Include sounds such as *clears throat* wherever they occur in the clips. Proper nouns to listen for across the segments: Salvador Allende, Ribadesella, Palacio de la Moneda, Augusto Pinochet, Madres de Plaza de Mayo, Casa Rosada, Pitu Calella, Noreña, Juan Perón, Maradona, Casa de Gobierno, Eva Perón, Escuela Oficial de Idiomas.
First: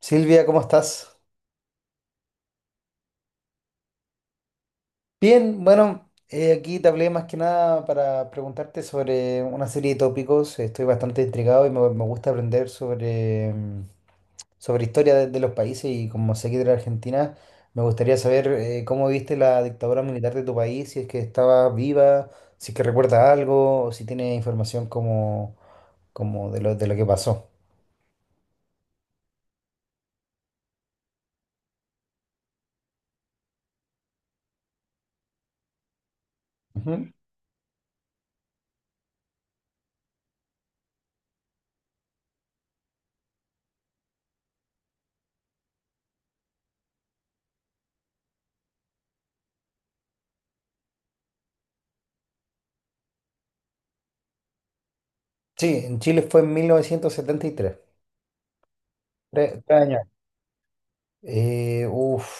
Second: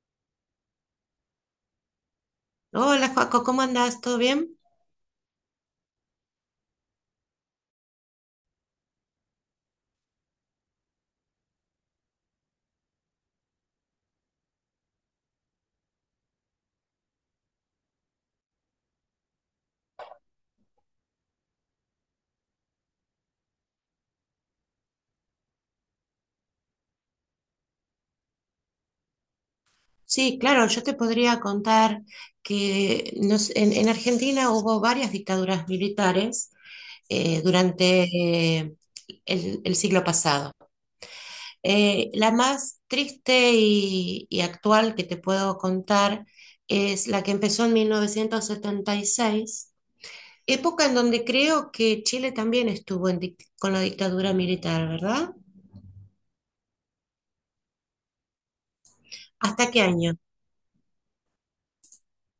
Silvia, ¿cómo estás? Hola, Joaco, ¿cómo andás? ¿Todo bien? Bien, bueno, aquí te hablé más que nada para preguntarte sobre una serie de tópicos. Estoy bastante intrigado y me gusta aprender sobre historia de los países y como sé que de la Argentina, me gustaría saber cómo viste la dictadura militar de tu país, si es que estaba viva, si es que recuerda algo o si tiene información como de lo que pasó. Sí, claro, yo te podría contar que en Argentina hubo varias dictaduras militares Ujú. Durante el siglo pasado. La más triste y actual que te puedo contar es la que empezó en 1976, época en donde creo que Chile también estuvo en con la dictadura militar, ¿verdad? Sí, en Chile fue en 1973, tres, tres ¿Hasta tres qué años. año? Uf.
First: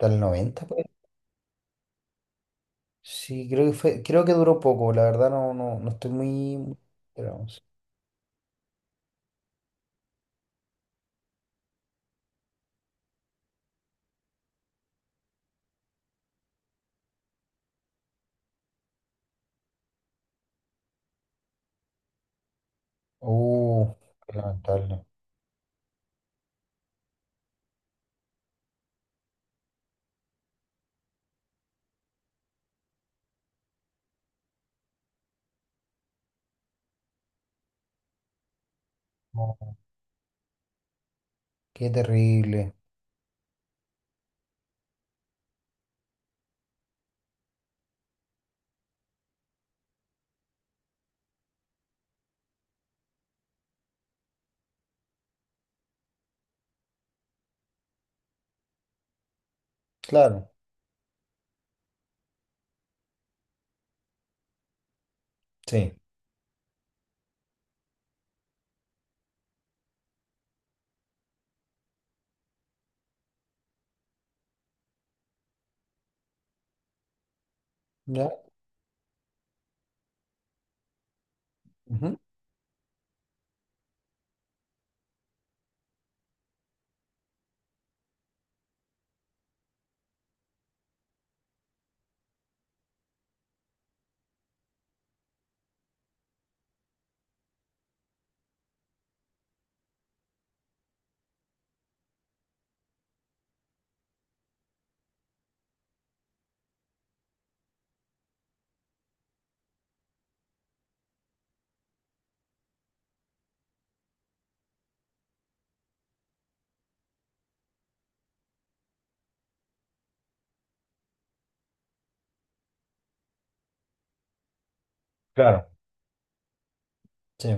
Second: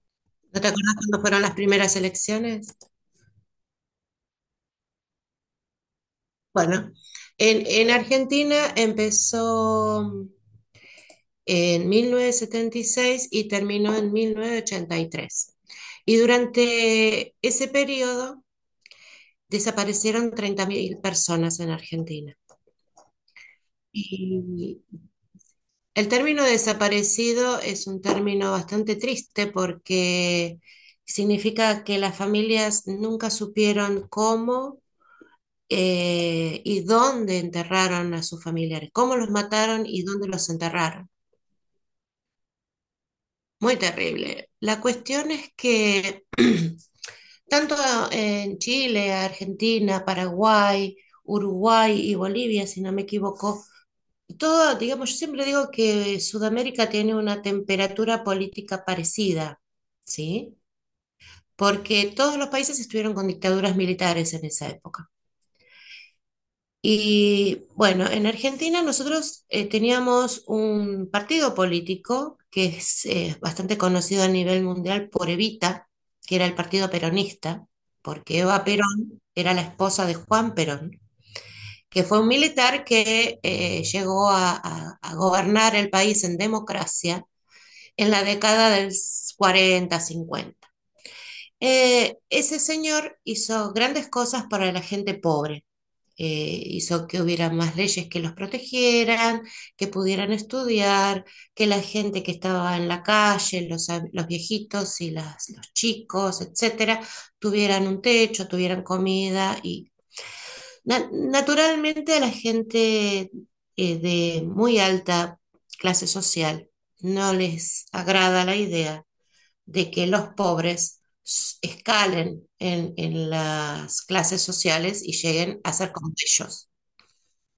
Hasta el ¿No 90, te pues. acuerdas cuándo fueron las primeras elecciones? Sí, creo que fue, creo que duró poco, la verdad, no estoy muy. Bueno, Pero vamos. en Argentina empezó en mil novecientos setenta y seis y terminó en mil novecientos ochenta y tres. Y durante ese periodo desaparecieron 30.000 personas en Argentina. Uh, Qué Y lamentable. el término desaparecido es un término bastante triste porque significa que las familias nunca supieron cómo y dónde enterraron a sus familiares, cómo los No, mataron y dónde los enterraron. qué terrible. Muy terrible. La cuestión es que *clears throat* tanto en Chile, Argentina, Paraguay, Uruguay y Bolivia, si no me equivoco, todo, digamos, yo siempre digo que Sudamérica tiene una temperatura política parecida, Claro, ¿sí? Porque todos los países estuvieron con dictaduras militares en esa época. sí, Y bueno, en Argentina nosotros teníamos un partido político que es bastante conocido a nivel mundial por Evita, que era el partido peronista, ya. porque Eva Perón era la esposa de Juan Perón, que Ujú, fue un militar que llegó a gobernar el país en democracia en la década del 40-50. Ese señor hizo grandes cosas para la gente pobre, hizo que hubiera más leyes que los protegieran, que pudieran estudiar, que la gente que estaba en la calle, los viejitos y los chicos, etcétera, tuvieran un techo, tuvieran comida y naturalmente a la gente de muy alta clase social no les agrada la idea de que los pobres escalen en las clases sociales y lleguen claro. a ser como ellos. Sí.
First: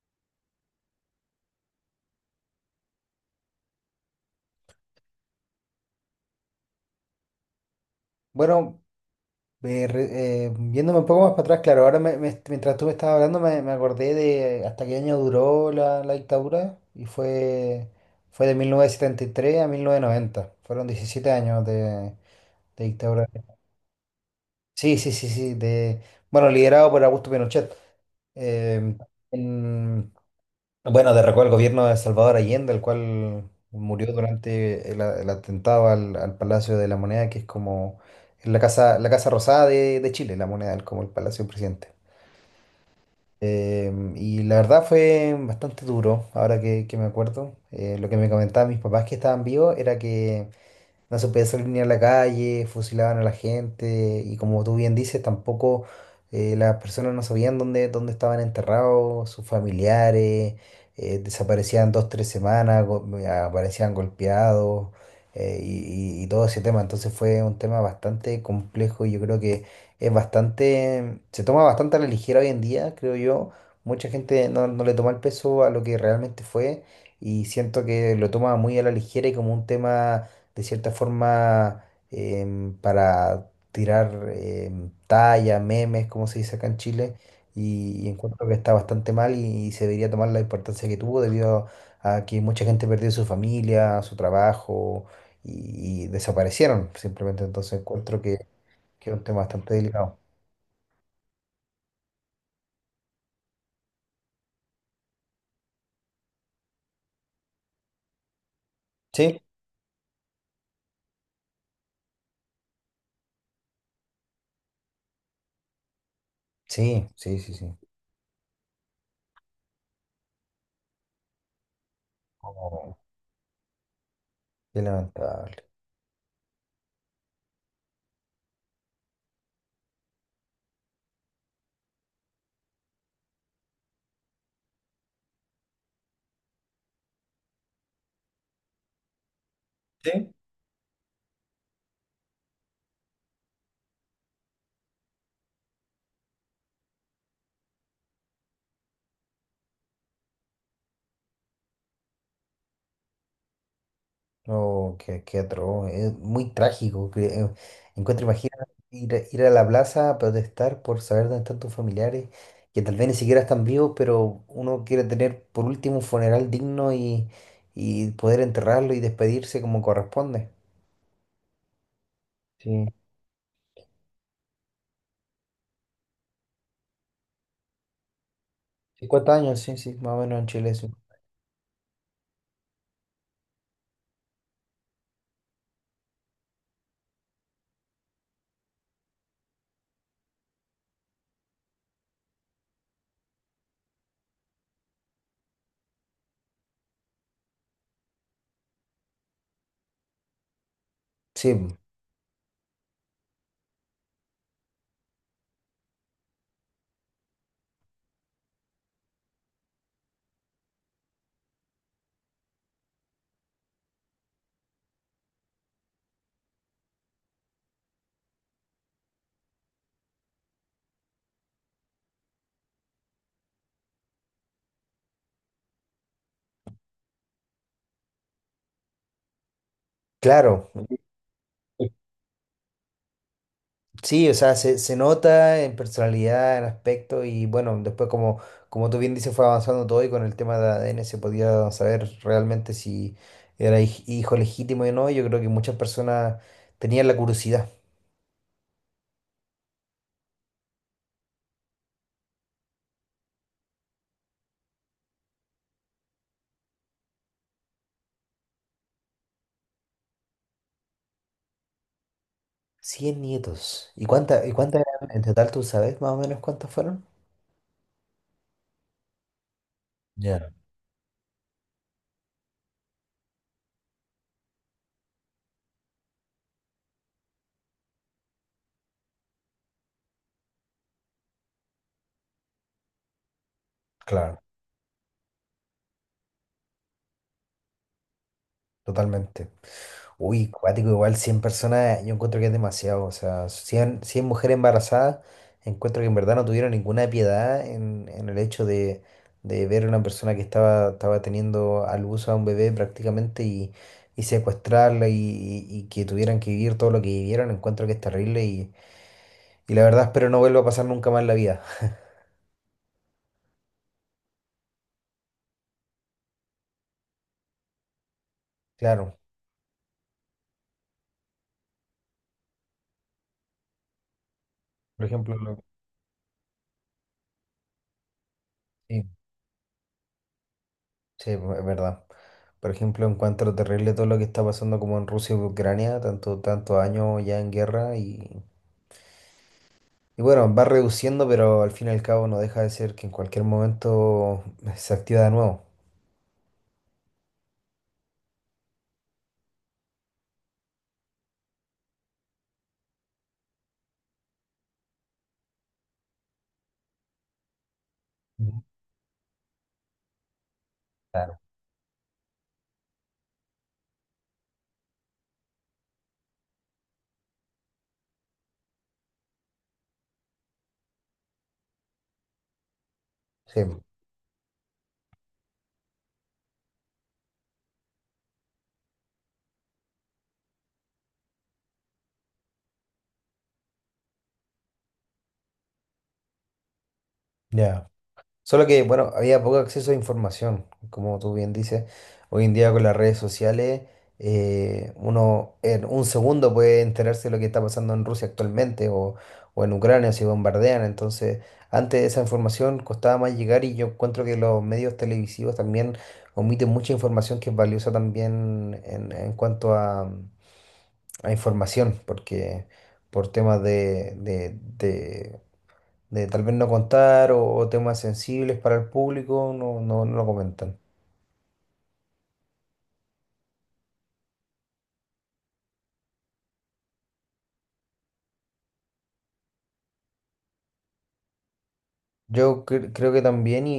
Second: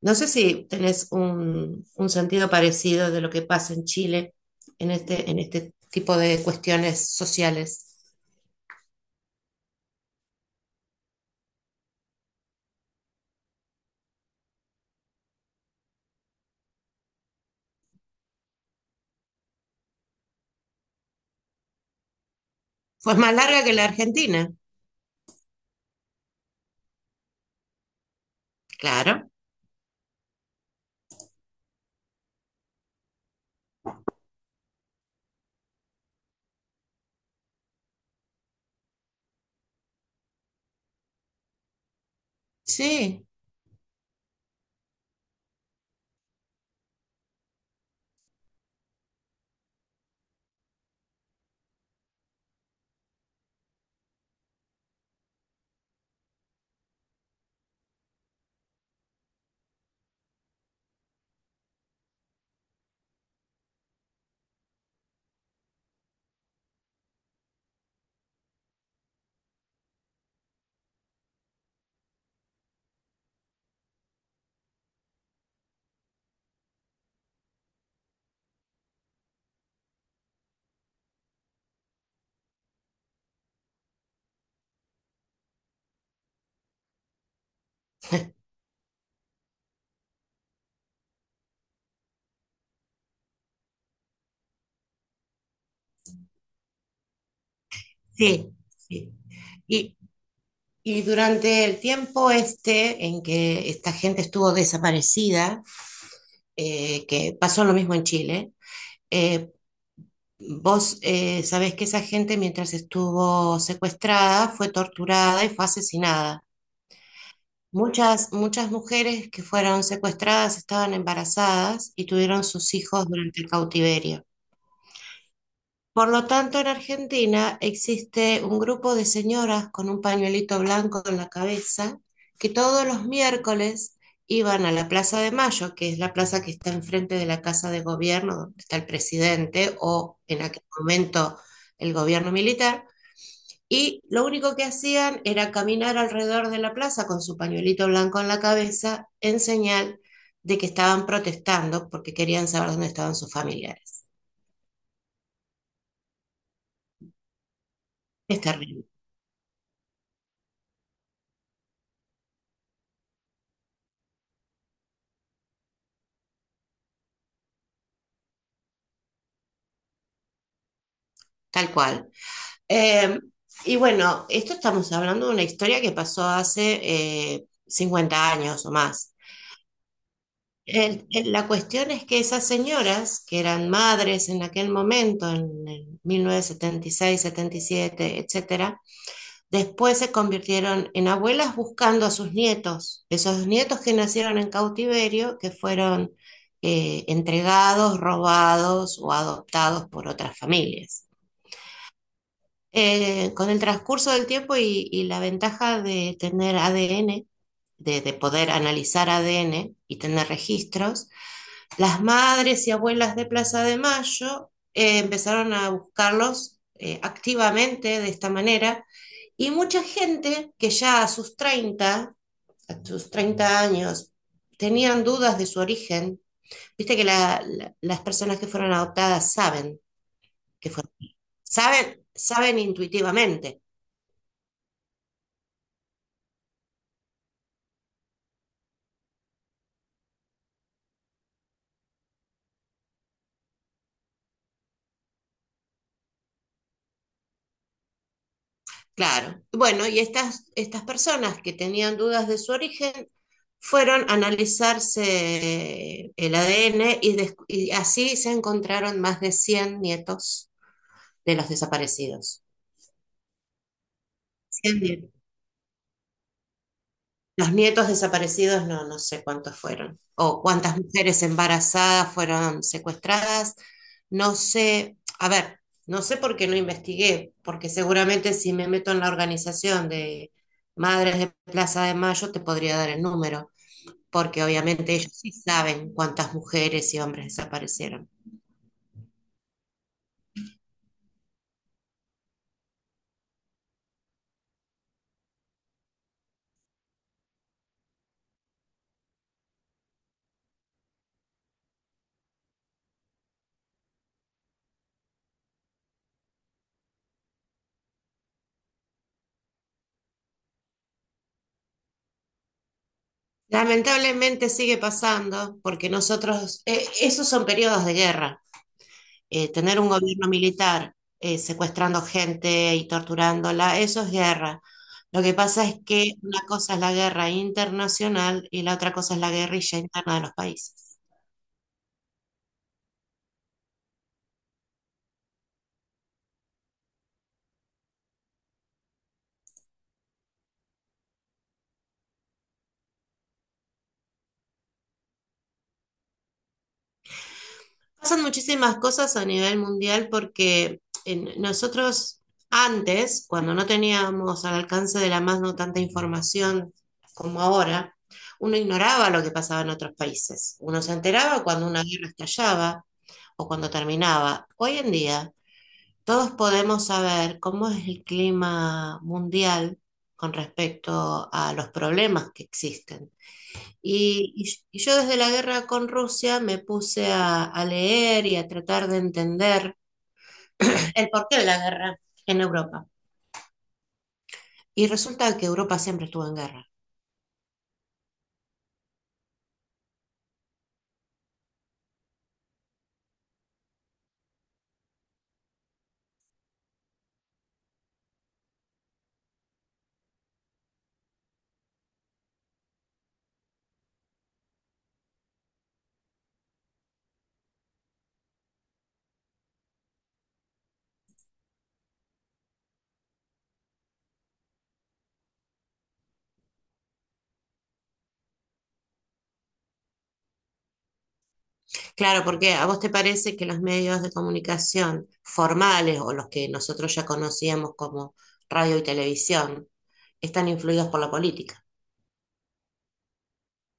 No sé si tenés un sentido parecido de lo que pasa en Chile en este tipo de cuestiones sociales. Bueno, yéndome un poco más para atrás, claro, ahora mientras tú me estabas hablando me acordé de hasta qué año duró la dictadura y fue de 1973 a 1990. Fueron 17 años de Pues dictadura. más larga que la Argentina, Sí, sí, sí, sí. De, bueno, liderado por Augusto Pinochet. eh, claro. en- bueno, derrocó al gobierno de Salvador Allende, el cual murió durante el atentado al Palacio de la Moneda, que es como es la Casa Rosada de Chile, la Moneda, como el Palacio del Presidente. Sí, Y la verdad fue bastante duro, ahora que me acuerdo. Lo que me comentaban mis papás que estaban vivos era que no se podía salir ni a la calle, fusilaban a la gente y, como tú bien dices, tampoco las personas no sabían dónde estaban enterrados sus familiares, desaparecían dos, tres semanas, aparecían golpeados y todo ese tema. Entonces fue un tema bastante complejo y yo creo que es bastante, se toma bastante a la ligera hoy en día, creo yo. Mucha gente no le toma el peso a lo que realmente fue y siento que lo toma muy a la ligera y como un tema de cierta forma, para tirar talla, memes, como se dice acá en Chile, y encuentro *laughs* que está bastante mal, y se debería tomar la importancia que tuvo, debido a que mucha gente perdió su familia, su trabajo, y desaparecieron simplemente. Entonces encuentro sí, que sí. es un tema bastante Y, delicado. y durante el tiempo este en que esta gente estuvo desaparecida, que pasó lo mismo en Chile, Sí, eh, vos sabés que esa gente mientras estuvo secuestrada fue torturada y fue asesinada. sí, sí, sí, sí. Muchas, muchas mujeres que fueron secuestradas estaban embarazadas y tuvieron sus Oh, hijos durante el cautiverio. qué lamentable. Por lo tanto, en Argentina existe un grupo de señoras con un pañuelito blanco en la cabeza que todos los miércoles iban a la Plaza de Mayo, que es la plaza que está enfrente de la Casa de Gobierno, donde está el presidente o Sí. en aquel momento el gobierno militar, y lo único que hacían era caminar alrededor de la plaza con su pañuelito blanco en la cabeza en señal de que estaban protestando porque querían saber dónde estaban sus familiares. Oh, qué atroz, es muy trágico. Que, encuentro, Es imagina terrible, a ir a la plaza a protestar por saber dónde están tus familiares, que tal vez ni siquiera están vivos, pero uno quiere tener por último un funeral digno, y poder enterrarlo y despedirse como corresponde. tal cual. Sí, Eh, y bueno, esto estamos hablando de una historia que pasó hace 50 años o más. 50 años, sí, sí, más o menos en Chile, sí. La cuestión es que esas señoras, que eran madres en aquel momento, en 1976, 77, etcétera, después se convirtieron en abuelas buscando a sus nietos, esos nietos que nacieron en cautiverio, que fueron entregados, robados o adoptados por otras familias. Sí, Con el transcurso del tiempo y la ventaja de tener ADN, de poder analizar ADN y tener registros, las madres y abuelas de Plaza de Mayo empezaron a buscarlos activamente de esta manera, y mucha gente que ya a sus 30 años, tenían dudas de su origen. Viste que las personas que fueron adoptadas saben claro. que fueron, saben, saben intuitivamente. Sí, o sea, se nota en personalidad, en aspecto y bueno, después como tú bien dices, fue avanzando todo y con el tema de ADN se podía saber realmente si era hijo legítimo o no. Yo creo que muchas personas tenían la curiosidad. Claro. Bueno, y estas, estas personas que tenían dudas de su origen fueron a analizarse el ADN y, y así se encontraron más de 100 nietos de los desaparecidos. 100 nietos. Y cuántas eran en total? ¿Tú sabes más o menos cuántas fueron? Los nietos desaparecidos, no, no sé cuántos fueron, o Ya, cuántas mujeres embarazadas fueron secuestradas, no sé, a ver, no sé por qué no investigué, porque seguramente si me meto en la organización de Madres de Plaza de Mayo te podría dar el número, claro. porque obviamente ellos sí saben cuántas mujeres y hombres desaparecieron. Totalmente. Uy, cuático, igual 100 personas, yo encuentro que es demasiado. O sea, cien mujeres embarazadas, encuentro que en verdad no tuvieron ninguna piedad en el hecho de ver a una persona que estaba teniendo al uso a un bebé prácticamente, y secuestrarla y que tuvieran que vivir todo lo que vivieron. Encuentro que es terrible, y la verdad espero no vuelva a pasar nunca más en la vida. Lamentablemente sigue pasando, porque nosotros, esos son periodos de guerra. Claro, Tener un gobierno militar secuestrando gente y torturándola, eso es guerra. por Lo que ejemplo, pasa es que una cosa es la guerra internacional y la otra sí. cosa es la guerrilla interna de los países. Sí, pues, es verdad. Por ejemplo, encuentro terrible todo lo que está pasando como en Rusia y Ucrania, tantos años ya en guerra, y bueno, va reduciendo, pero al fin y al cabo no deja de ser que en cualquier momento *laughs* se activa de nuevo. Pasan muchísimas cosas a nivel mundial porque nosotros antes, cuando no teníamos al alcance de la mano tanta información como ahora, uno Ujú. ignoraba lo que pasaba en otros países. Uno se Claro. enteraba cuando una guerra estallaba o cuando terminaba. Hoy en día todos podemos saber cómo es el clima mundial con respecto a los problemas que existen. Sí, Y, y yo desde la guerra con Rusia me puse a leer y a tratar de entender *clears throat* el porqué de la guerra en Europa. Y resulta que Europa siempre estuvo en guerra. ya. Solo que, bueno, había poco acceso a información, como tú bien dices. Hoy en día, con las redes sociales, uno en un segundo puede enterarse de lo que está pasando en Rusia actualmente, o en Ucrania si bombardean. Entonces, antes esa información costaba más llegar, y yo encuentro que los medios televisivos también omiten mucha información que es valiosa también, en cuanto a información, porque por temas de tal vez no contar, o temas sensibles para el público, no, no, no lo comentan. Claro, porque a vos te parece que los medios de comunicación formales o los que nosotros ya conocíamos como radio y televisión están influidos por la política. Yo creo que también, y,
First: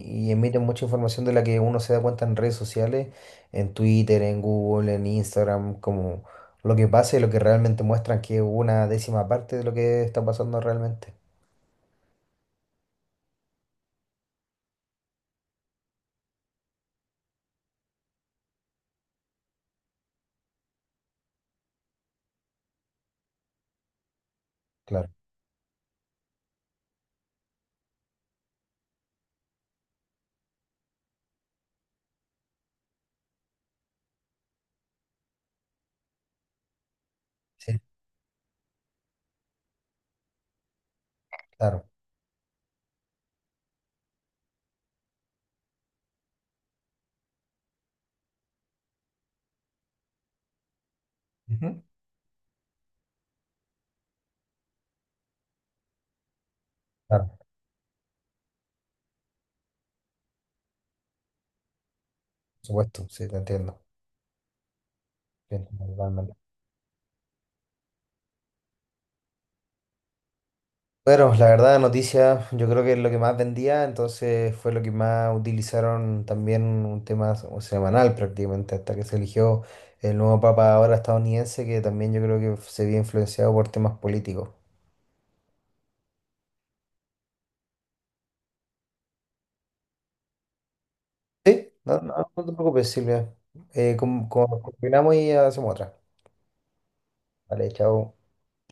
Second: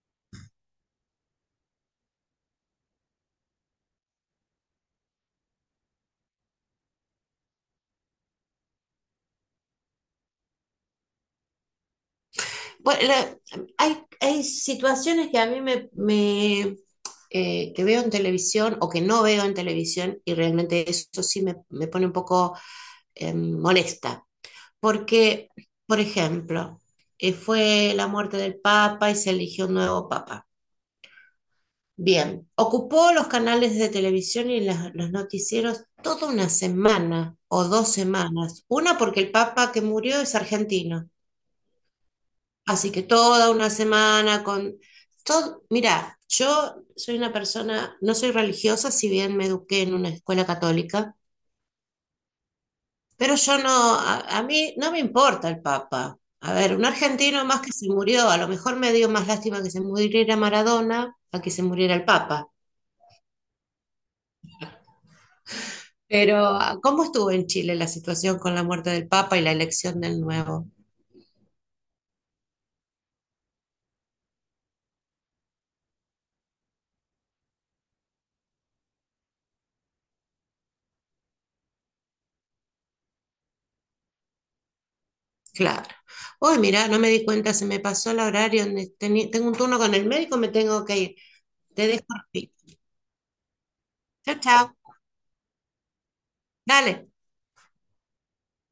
y- y emiten mucha información de la que uno se da cuenta en redes sociales, en Twitter, en Google, en Instagram, como lo que pasa y lo que realmente muestran, que es una décima parte de lo que está pasando realmente. Bueno, la- Hay, hay situaciones que a mí que veo en televisión o que no veo en televisión y realmente eso sí me pone un poco molesta. Claro, Porque, por ejemplo, fue la muerte del Papa y se eligió un nuevo Papa. Bien, ocupó los canales de televisión y los noticieros toda una semana o sí, dos semanas. Una porque el Papa que murió es argentino. claro. Así que toda una semana con todo, mira, yo soy una persona, no soy religiosa, si bien me eduqué en una escuela católica, Ujú. pero yo no, a mí no me importa el Papa. A ver, un Claro, argentino por más que se murió, a lo mejor me dio más lástima que se muriera Maradona a que se muriera el Papa. supuesto, sí, te entiendo. Bien. Pero ¿cómo estuvo en Chile la situación con la muerte del Papa y la elección del nuevo? Bueno, la verdad, noticia, yo creo que es lo que más vendía, entonces fue lo que más utilizaron también, un tema semanal prácticamente, hasta que se eligió el nuevo papa, ahora estadounidense, que también yo creo que se vio influenciado por temas políticos. Claro. Uy, mira, no me di cuenta, se me pasó el horario. Tengo un turno con el médico, me tengo que ir. Te No, dejo. no, no te preocupes, Silvia. Chao, chao. Combinamos y hacemos otra. Dale. Vale, chao.